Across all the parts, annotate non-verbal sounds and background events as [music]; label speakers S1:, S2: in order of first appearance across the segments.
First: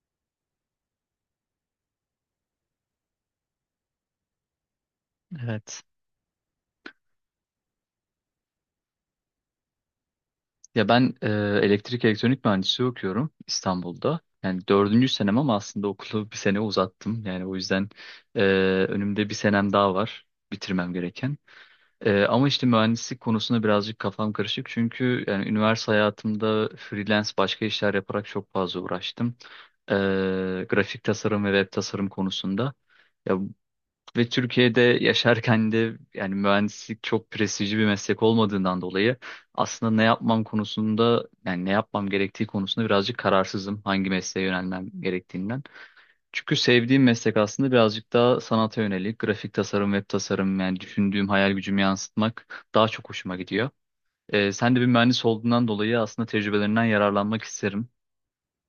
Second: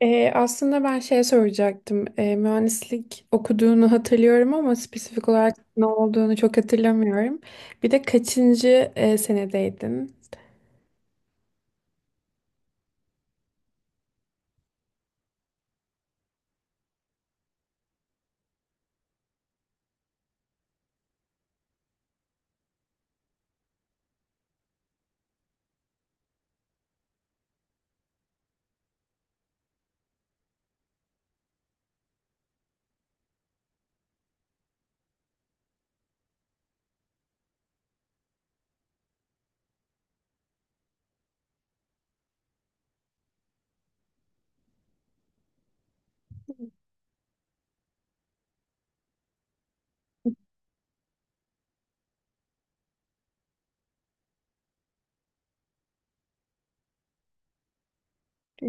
S1: Aslında ben şey soracaktım. Mühendislik okuduğunu hatırlıyorum, ama spesifik olarak
S2: Evet.
S1: ne olduğunu çok hatırlamıyorum. Bir de kaçıncı senedeydin?
S2: Ya ben e, Elektrik elektronik mühendisliği okuyorum İstanbul'da. Yani dördüncü senem ama aslında okulu bir sene uzattım. Yani o yüzden e, önümde bir senem daha var bitirmem gereken. Ama işte mühendislik konusunda birazcık kafam karışık. Çünkü yani üniversite hayatımda freelance başka işler yaparak çok fazla uğraştım. E, Grafik tasarım ve web tasarım konusunda. Ya Ve Türkiye'de yaşarken de yani mühendislik çok prestijli bir meslek olmadığından dolayı aslında ne yapmam konusunda yani ne yapmam gerektiği konusunda birazcık kararsızım hangi mesleğe yönelmem gerektiğinden. Çünkü sevdiğim meslek aslında birazcık daha sanata yönelik grafik tasarım, web tasarım yani düşündüğüm hayal gücümü yansıtmak daha çok hoşuma gidiyor. Sen de bir mühendis olduğundan dolayı aslında tecrübelerinden yararlanmak isterim.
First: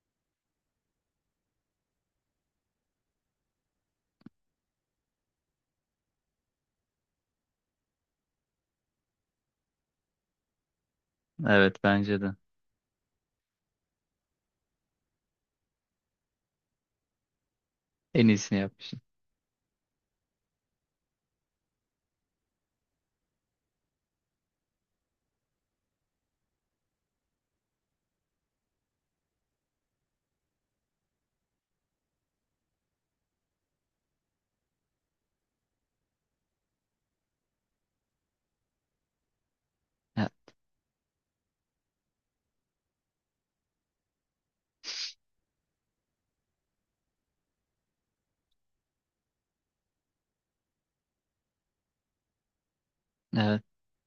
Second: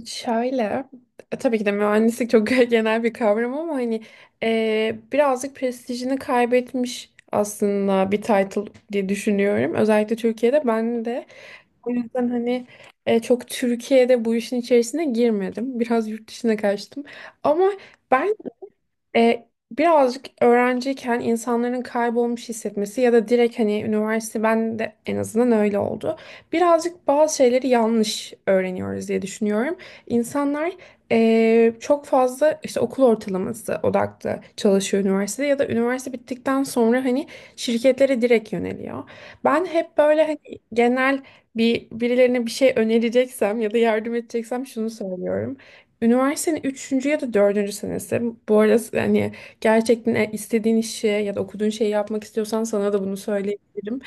S1: Şöyle, tabii ki de mühendislik çok [laughs] genel bir kavram, ama hani birazcık prestijini kaybetmiş aslında bir title diye düşünüyorum. Özellikle Türkiye'de, ben de.
S2: Evet,
S1: O
S2: bence
S1: yüzden
S2: de
S1: hani çok Türkiye'de bu işin içerisine girmedim. Biraz yurt dışına kaçtım. Ama
S2: en
S1: ben,
S2: iyisini yapmışsın.
S1: Birazcık öğrenciyken insanların kaybolmuş hissetmesi ya da direkt hani üniversite, ben de en azından öyle oldu. Birazcık bazı şeyleri yanlış öğreniyoruz diye düşünüyorum. İnsanlar çok fazla işte okul ortalaması odaklı çalışıyor üniversitede, ya da üniversite bittikten sonra hani şirketlere direkt yöneliyor. Ben hep böyle
S2: Ya,
S1: hani genel bir, birilerine bir şey önereceksem ya da yardım edeceksem şunu söylüyorum. Üniversitenin üçüncü ya da dördüncü senesi. Bu arada hani gerçekten istediğin işi ya da okuduğun şeyi yapmak istiyorsan sana da bunu
S2: evet,
S1: söyleyebilirim.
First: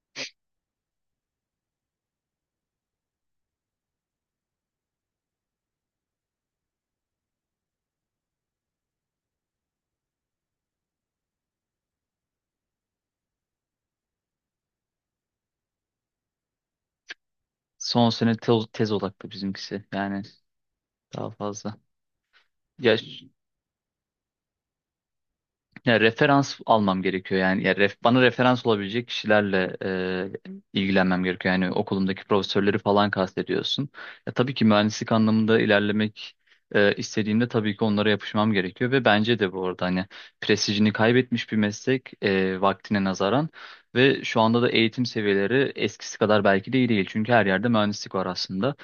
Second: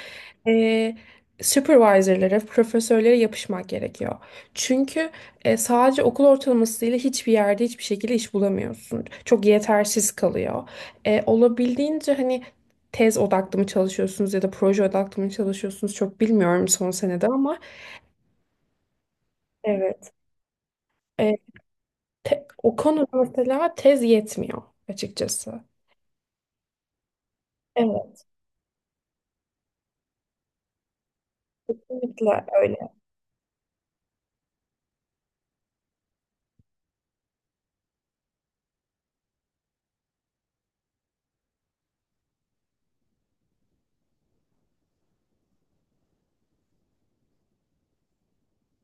S1: Ee, supervisor'lara, profesörlere yapışmak gerekiyor. Çünkü sadece okul ortalamasıyla hiçbir yerde hiçbir şekilde iş bulamıyorsun. Çok yetersiz kalıyor. Olabildiğince hani tez odaklı mı çalışıyorsunuz ya da proje odaklı mı çalışıyorsunuz, çok bilmiyorum son senede. Ama
S2: son sene tez odaklı bizimkisi
S1: evet.
S2: yani. Daha fazla.
S1: O
S2: Ya,
S1: konuda
S2: ş-
S1: mesela tez yetmiyor açıkçası.
S2: Ya referans almam gerekiyor yani. Ya ref, bana
S1: Evet,
S2: referans olabilecek kişilerle ilgilenmem gerekiyor. Yani okulumdaki
S1: kesinlikle
S2: profesörleri
S1: öyle.
S2: falan kastediyorsun. Ya, tabii ki mühendislik anlamında ilerlemek istediğimde tabii ki onlara yapışmam gerekiyor ve bence de bu arada hani prestijini kaybetmiş bir meslek vaktine nazaran ve şu anda da eğitim seviyeleri eskisi kadar belki de iyi değil. Çünkü her yerde mühendislik var aslında.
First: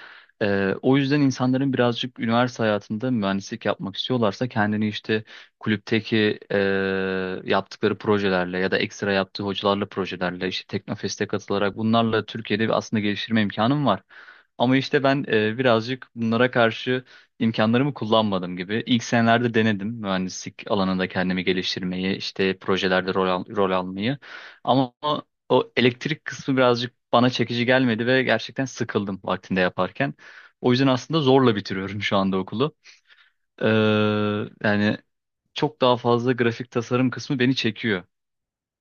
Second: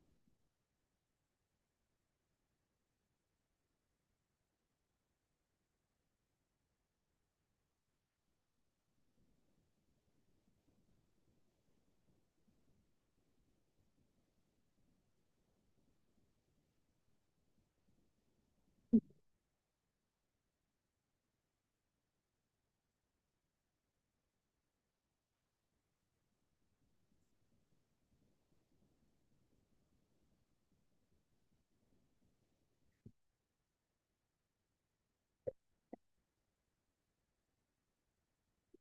S2: O yüzden insanların birazcık üniversite hayatında mühendislik yapmak istiyorlarsa kendini işte kulüpteki yaptıkları projelerle ya da ekstra yaptığı hocalarla projelerle işte Teknofest'e katılarak bunlarla Türkiye'de bir aslında geliştirme imkanım var. Ama işte ben birazcık bunlara karşı imkanlarımı kullanmadım gibi. İlk senelerde denedim mühendislik alanında kendimi geliştirmeyi, işte projelerde rol almayı. Ama o elektrik kısmı birazcık bana çekici gelmedi ve gerçekten sıkıldım vaktinde yaparken. O yüzden aslında zorla bitiriyorum şu anda okulu. Ee, yani çok daha fazla grafik tasarım kısmı beni çekiyor.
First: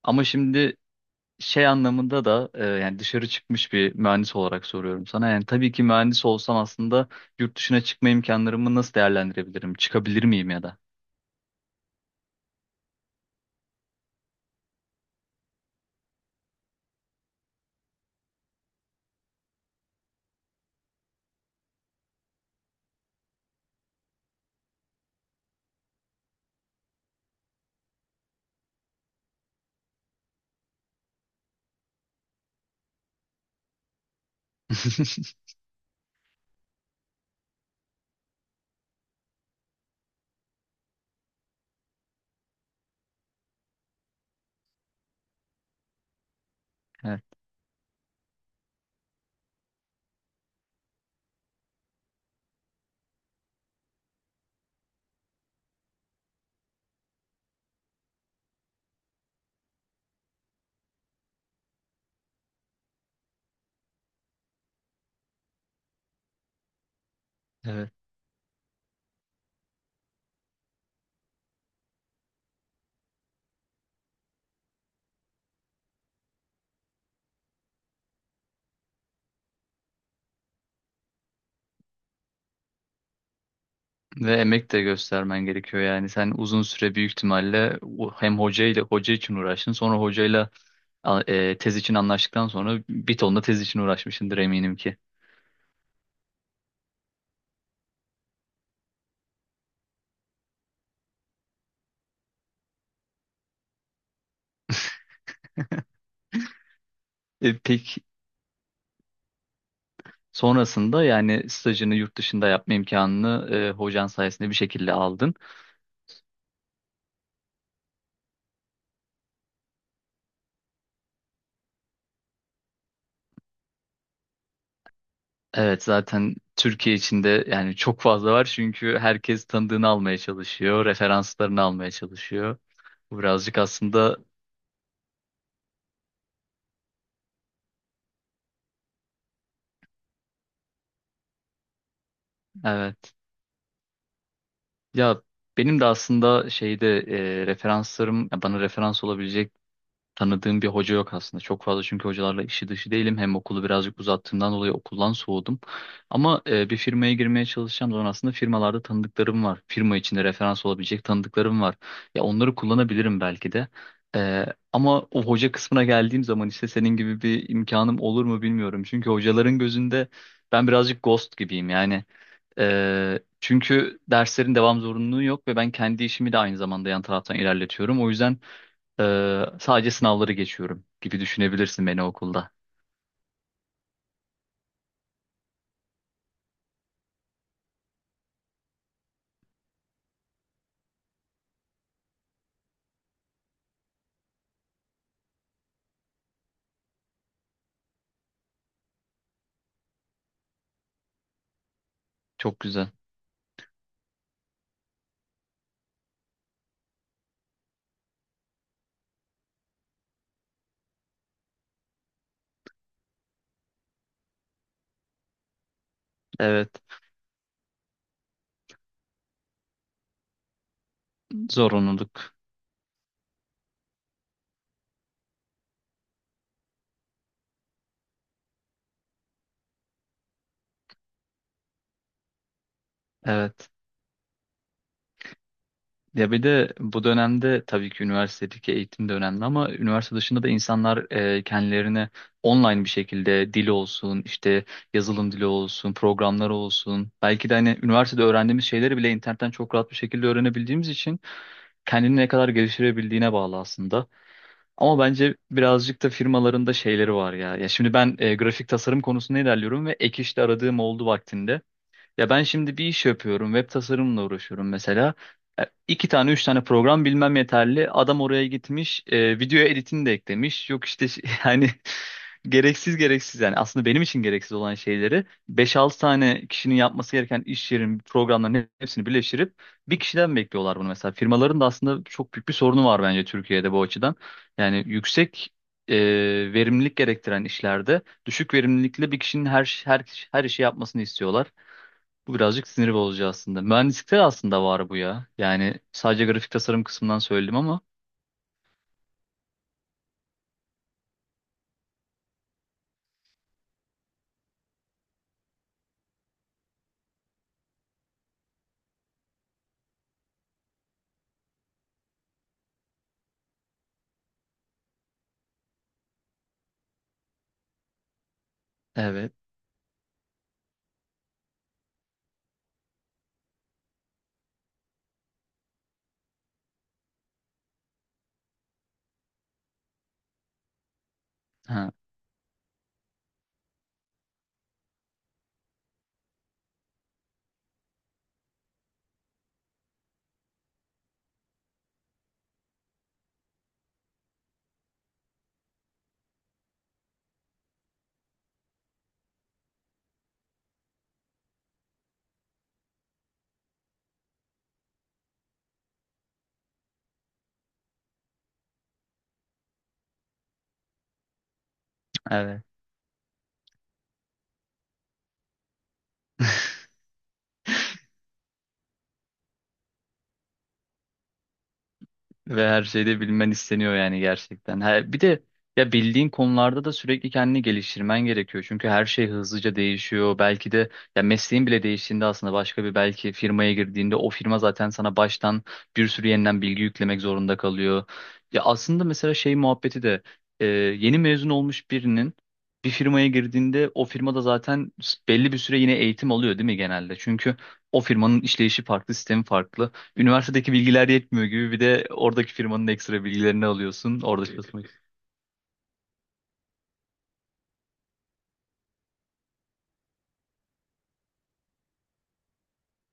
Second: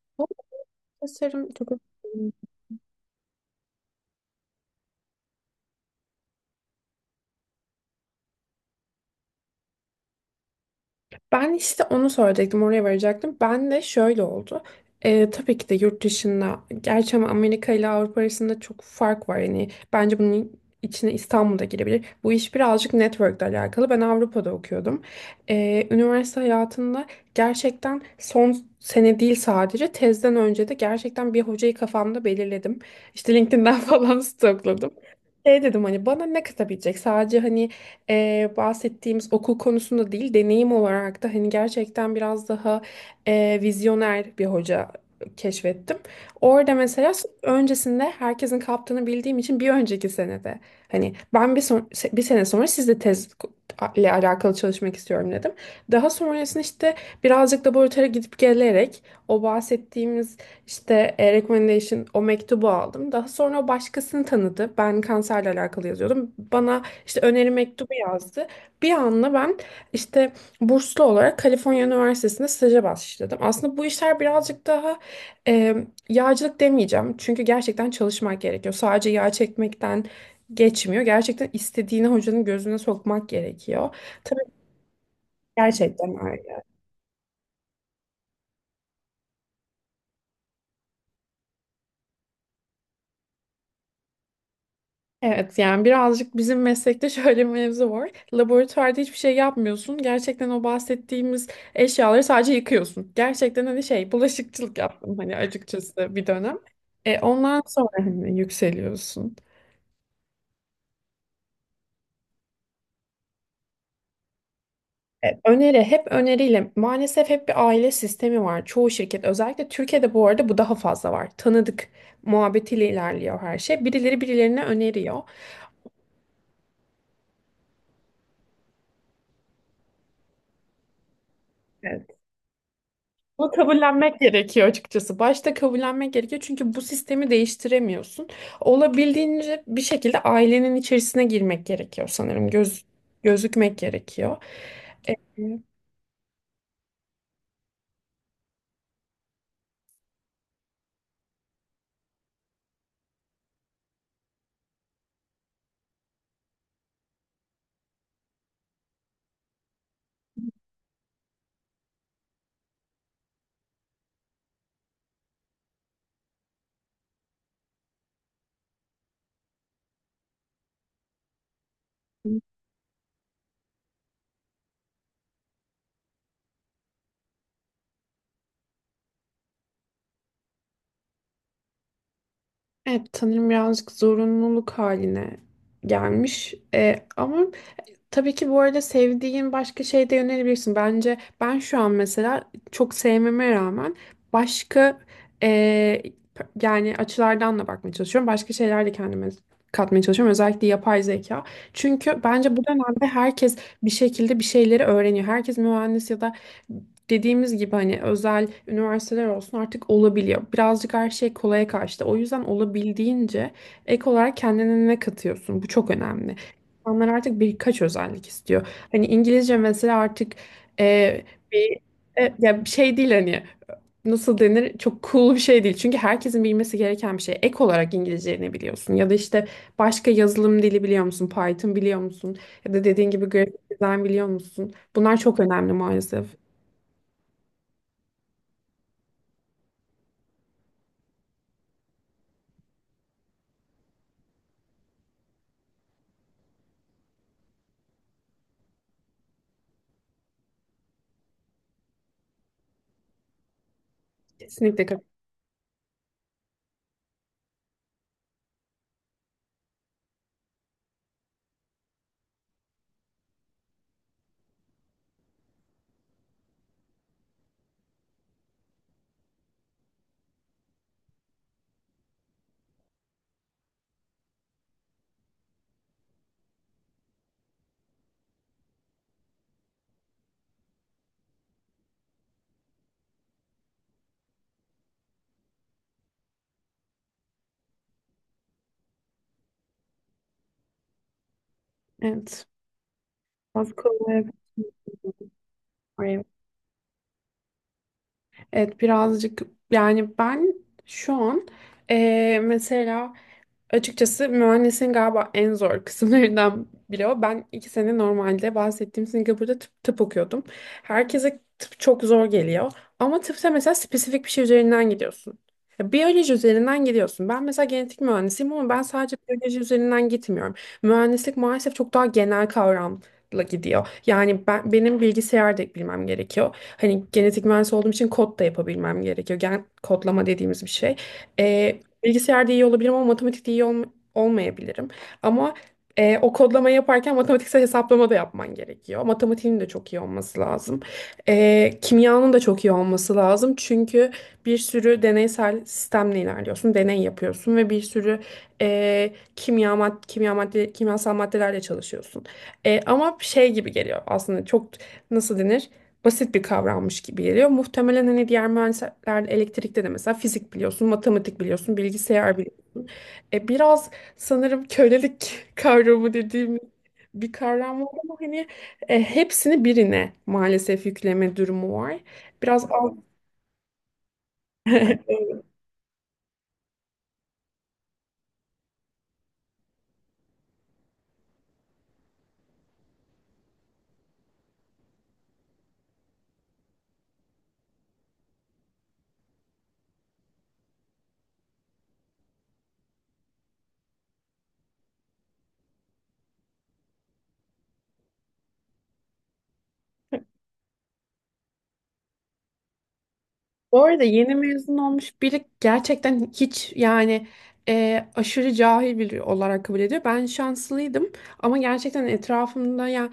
S2: Ama
S1: Bu
S2: şimdi
S1: tasarım
S2: şey
S1: çok
S2: anlamında
S1: önemli.
S2: da yani dışarı çıkmış bir mühendis olarak soruyorum sana. Yani tabii ki mühendis olsam aslında yurt dışına çıkma imkanlarımı nasıl değerlendirebilirim? Çıkabilir miyim ya da?
S1: Ben işte onu söyleyecektim, oraya varacaktım. Ben de şöyle oldu. Tabii ki de yurt dışında, gerçi ama Amerika ile Avrupa arasında çok fark var. Yani bence bunun içine İstanbul da girebilir. Bu iş birazcık network'le alakalı. Ben Avrupa'da okuyordum. Üniversite hayatında gerçekten son sene değil, sadece tezden önce de gerçekten bir hocayı kafamda belirledim. İşte LinkedIn'den [laughs] falan stokladım.
S2: [laughs]
S1: Şey dedim hani, bana ne katabilecek? Sadece hani bahsettiğimiz okul konusunda değil, deneyim olarak da hani gerçekten biraz daha vizyoner bir hoca keşfettim. Orada mesela
S2: Evet.
S1: öncesinde herkesin kaptığını bildiğim için bir önceki senede hani ben, bir sene sonra sizle tez ile alakalı çalışmak istiyorum dedim. Daha sonrasında işte birazcık laboratuvara gidip gelerek o bahsettiğimiz işte recommendation, o mektubu aldım. Daha sonra o başkasını tanıdı. Ben kanserle alakalı yazıyordum. Bana işte öneri
S2: Evet.
S1: mektubu yazdı. Bir anda ben işte burslu olarak Kaliforniya Üniversitesi'nde staja başladım. Aslında bu işler birazcık daha e, yağcılık demeyeceğim. Çünkü gerçekten çalışmak gerekiyor. Sadece yağ çekmekten geçmiyor. Gerçekten istediğini hocanın gözüne sokmak gerekiyor.
S2: Ve
S1: Tabii ki.
S2: emek de göstermen gerekiyor yani
S1: Gerçekten.
S2: sen uzun süre büyük ihtimalle hem hocayla hoca için uğraştın sonra hocayla tez için anlaştıktan sonra bir ton da tez için uğraşmışsındır eminim ki.
S1: Evet, yani birazcık bizim meslekte [laughs] şöyle bir mevzu var. Laboratuvarda hiçbir şey yapmıyorsun. Gerçekten o bahsettiğimiz eşyaları sadece yıkıyorsun. Gerçekten hani şey, bulaşıkçılık yaptım hani açıkçası bir dönem. E, ondan sonra
S2: Peki,
S1: hani yükseliyorsun.
S2: sonrasında yani stajını yurt dışında yapma imkanını hocan sayesinde bir şekilde
S1: E,
S2: aldın.
S1: öneri hep öneriyle, maalesef hep bir aile sistemi var. Çoğu şirket, özellikle Türkiye'de, bu arada bu daha fazla var. Tanıdık muhabbetiyle ilerliyor her şey. Birileri birilerine öneriyor.
S2: Evet, zaten Türkiye içinde yani çok fazla var çünkü herkes tanıdığını almaya çalışıyor, referanslarını almaya çalışıyor. Bu
S1: Bunu
S2: birazcık aslında
S1: kabullenmek gerekiyor açıkçası. Başta kabullenmek gerekiyor, çünkü bu sistemi değiştiremiyorsun. Olabildiğince bir şekilde ailenin içerisine girmek gerekiyor sanırım.
S2: evet.
S1: Gözükmek gerekiyor.
S2: Ya
S1: Evet.
S2: benim de aslında şeyde referanslarım ya bana referans olabilecek tanıdığım bir hoca yok aslında. Çok fazla çünkü hocalarla işi dışı değilim. Hem okulu birazcık uzattığımdan dolayı okuldan soğudum. Ama bir firmaya girmeye çalışacağım zaman aslında firmalarda tanıdıklarım var. Firma içinde referans olabilecek tanıdıklarım var. Ya onları kullanabilirim belki de. E, Ama o hoca kısmına geldiğim zaman işte senin gibi bir imkanım olur mu bilmiyorum. Çünkü hocaların gözünde ben birazcık ghost gibiyim yani. Çünkü derslerin devam zorunluluğu yok ve ben kendi işimi de aynı zamanda yan taraftan ilerletiyorum. O yüzden sadece sınavları geçiyorum gibi düşünebilirsin beni okulda.
S1: Evet, sanırım birazcık zorunluluk haline gelmiş. Ama tabii ki bu arada sevdiğin başka şeye de yönelebilirsin. Bence ben şu an mesela çok sevmeme rağmen başka eee, yani açılardan da bakmaya çalışıyorum. Başka şeyler de kendime katmaya çalışıyorum. Özellikle yapay zeka. Çünkü bence
S2: Çok
S1: bu
S2: güzel.
S1: dönemde herkes bir şekilde bir şeyleri öğreniyor. Herkes mühendis, ya da dediğimiz gibi hani özel üniversiteler olsun, artık olabiliyor. Birazcık her şey kolaya kaçtı. O yüzden olabildiğince ek olarak kendine ne katıyorsun? Bu çok önemli.
S2: Evet.
S1: İnsanlar artık birkaç özellik istiyor. Hani İngilizce mesela, artık e, bir
S2: Zorunluluk.
S1: ya bir şey değil hani, nasıl denir, çok cool bir şey değil. Çünkü herkesin bilmesi gereken bir şey. Ek olarak İngilizce ne biliyorsun? Ya da işte başka yazılım dili biliyor musun? Python biliyor musun? Ya da dediğin gibi grafik
S2: Evet.
S1: dizayn biliyor musun? Bunlar çok önemli maalesef.
S2: Ya bir de bu dönemde tabii ki üniversitedeki eğitim de önemli ama üniversite dışında da insanlar kendilerine online bir şekilde dil olsun, işte yazılım dili olsun, programlar olsun. Belki de hani üniversitede öğrendiğimiz şeyleri bile internetten çok rahat bir şekilde öğrenebildiğimiz için kendini ne kadar geliştirebildiğine bağlı aslında.
S1: Kesinlikle.
S2: Ama bence birazcık da firmaların da şeyleri var ya. Ya şimdi ben grafik tasarım konusunda ilerliyorum ve ek işte aradığım oldu vaktinde. Ya ben şimdi bir iş yapıyorum. Web tasarımla uğraşıyorum mesela. İki tane, üç tane program bilmem yeterli. Adam oraya gitmiş, video editini de eklemiş. Yok işte [laughs] yani gereksiz gereksiz yani aslında benim için gereksiz olan şeyleri beş altı tane kişinin yapması gereken iş yerin programların hepsini birleştirip bir kişiden bekliyorlar bunu mesela. Firmaların da aslında çok büyük bir sorunu var bence Türkiye'de bu açıdan. Yani yüksek e, verimlilik gerektiren işlerde düşük verimlilikle bir kişinin her işi yapmasını istiyorlar. Bu
S1: Evet.
S2: birazcık sinir bozucu aslında.
S1: Bazı
S2: Mühendislikte de
S1: konulara.
S2: aslında var bu ya. Yani sadece grafik tasarım kısmından söyledim ama.
S1: Evet, birazcık. Yani ben şu an, mesela, açıkçası mühendisin galiba en zor kısımlarından biri o. Ben 2 sene normalde bahsettiğim Singapur'da tıp okuyordum. Herkese tıp çok zor geliyor. Ama tıpta mesela spesifik bir şey üzerinden gidiyorsun. Ya, biyoloji üzerinden gidiyorsun. Ben mesela genetik mühendisiyim, ama ben sadece
S2: Evet.
S1: biyoloji üzerinden gitmiyorum. Mühendislik maalesef çok daha genel kavramla gidiyor. Yani benim bilgisayar da bilmem gerekiyor. Hani genetik mühendis olduğum için kod da yapabilmem gerekiyor. Gen kodlama dediğimiz bir şey. Ee,
S2: Ha,
S1: Bilgisayarda iyi olabilirim, ama matematikte olmayabilirim. Ama o kodlama yaparken matematiksel hesaplama da yapman gerekiyor. Matematiğin de çok iyi olması lazım. Kimyanın da çok iyi olması lazım. Çünkü bir sürü deneysel sistemle ilerliyorsun. Deney yapıyorsun ve bir sürü kimyasal maddelerle çalışıyorsun. Ama şey gibi geliyor aslında, çok nasıl denir, basit bir kavrammış gibi geliyor. Muhtemelen hani diğer mühendisler, elektrikte de mesela fizik biliyorsun, matematik biliyorsun, bilgisayar
S2: evet.
S1: biliyorsun. Biraz sanırım kölelik [laughs] kavramı dediğim
S2: [laughs]
S1: bir kavram var, ama hani hepsini birine maalesef yükleme durumu var.
S2: Ve
S1: Biraz
S2: her şeyde bilmen isteniyor yani gerçekten. Ha bir
S1: [laughs]
S2: de ya bildiğin konularda da sürekli kendini geliştirmen gerekiyor. Çünkü her şey hızlıca değişiyor. Belki de ya mesleğin bile değiştiğinde aslında başka bir belki firmaya girdiğinde o firma zaten sana baştan bir sürü yeniden bilgi yüklemek zorunda kalıyor. Ya aslında mesela şey muhabbeti de yeni mezun olmuş birinin bir firmaya girdiğinde o firmada zaten belli bir süre yine eğitim alıyor değil mi genelde? Çünkü o firmanın işleyişi farklı, sistemi farklı. Üniversitedeki bilgiler yetmiyor gibi bir de oradaki firmanın ekstra bilgilerini
S1: Bu arada
S2: alıyorsun.
S1: yeni
S2: Orada
S1: mezun
S2: çalışmak.
S1: olmuş biri gerçekten hiç, yani aşırı cahil biri olarak kabul ediyor. Ben şanslıydım, ama gerçekten etrafımda, ya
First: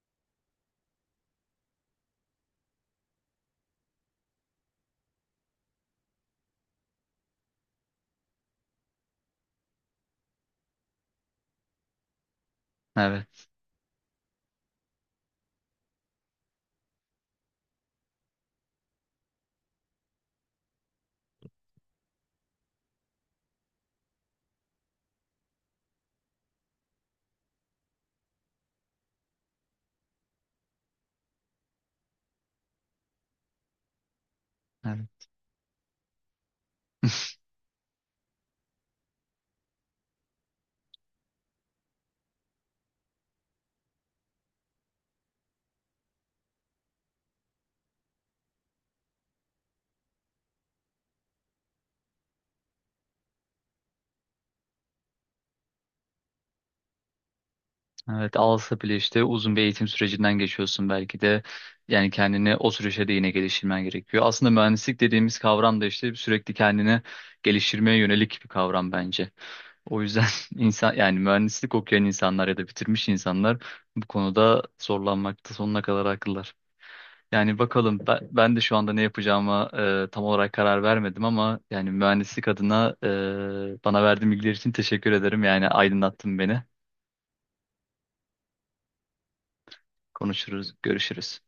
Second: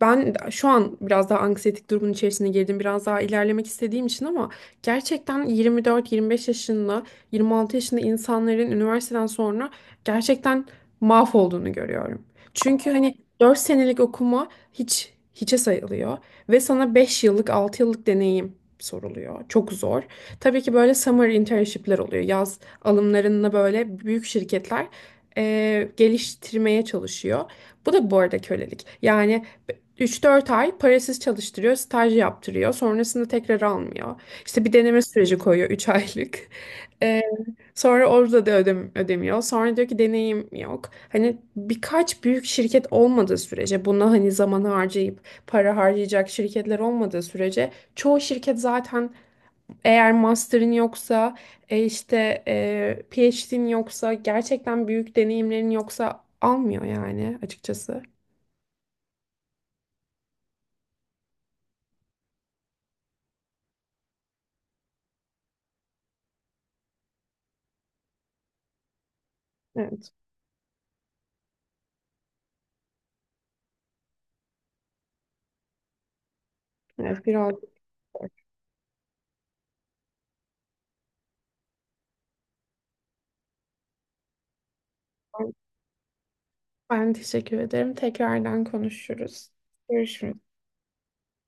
S1: ben şu an biraz daha anksiyetik durumun içerisine girdim. Biraz daha ilerlemek istediğim için, ama gerçekten 24-25 yaşında, 26 yaşında insanların üniversiteden sonra gerçekten mahvolduğunu görüyorum. Çünkü hani
S2: Evet.
S1: 4 senelik okuma hiçe sayılıyor ve sana 5 yıllık 6 yıllık deneyim soruluyor. Çok zor. Tabii ki böyle summer internship'ler oluyor. Yaz alımlarında böyle büyük şirketler geliştirmeye çalışıyor. Bu da bu arada kölelik. Yani 3-4 ay parasız çalıştırıyor, staj yaptırıyor. Sonrasında tekrar almıyor. İşte bir deneme
S2: Evet.
S1: süreci koyuyor, 3 [laughs] aylık. Ee,
S2: [laughs]
S1: sonra orada da ödemiyor. Sonra diyor ki, deneyim yok. Hani birkaç büyük şirket olmadığı sürece, buna hani zaman harcayıp para harcayacak şirketler olmadığı sürece, çoğu şirket zaten eğer master'ın yoksa, işte PhD'nin yoksa, gerçekten büyük deneyimlerin yoksa almıyor yani açıkçası.
S2: Evet, alsa bile işte uzun bir eğitim sürecinden geçiyorsun belki de. Yani kendini o süreçte de yine geliştirmen gerekiyor. Aslında mühendislik dediğimiz kavram da işte sürekli kendini geliştirmeye yönelik bir kavram bence. O
S1: Evet.
S2: yüzden [laughs] insan yani mühendislik okuyan insanlar ya da bitirmiş insanlar bu konuda zorlanmakta sonuna kadar haklılar.
S1: Evet, biraz.
S2: Yani bakalım ben de şu anda ne yapacağıma tam olarak karar vermedim ama yani mühendislik adına bana verdiğin bilgiler için teşekkür ederim. Yani aydınlattın beni.
S1: Ben teşekkür ederim. Tekrardan konuşuruz. Görüşürüz.
S2: Konuşuruz, görüşürüz.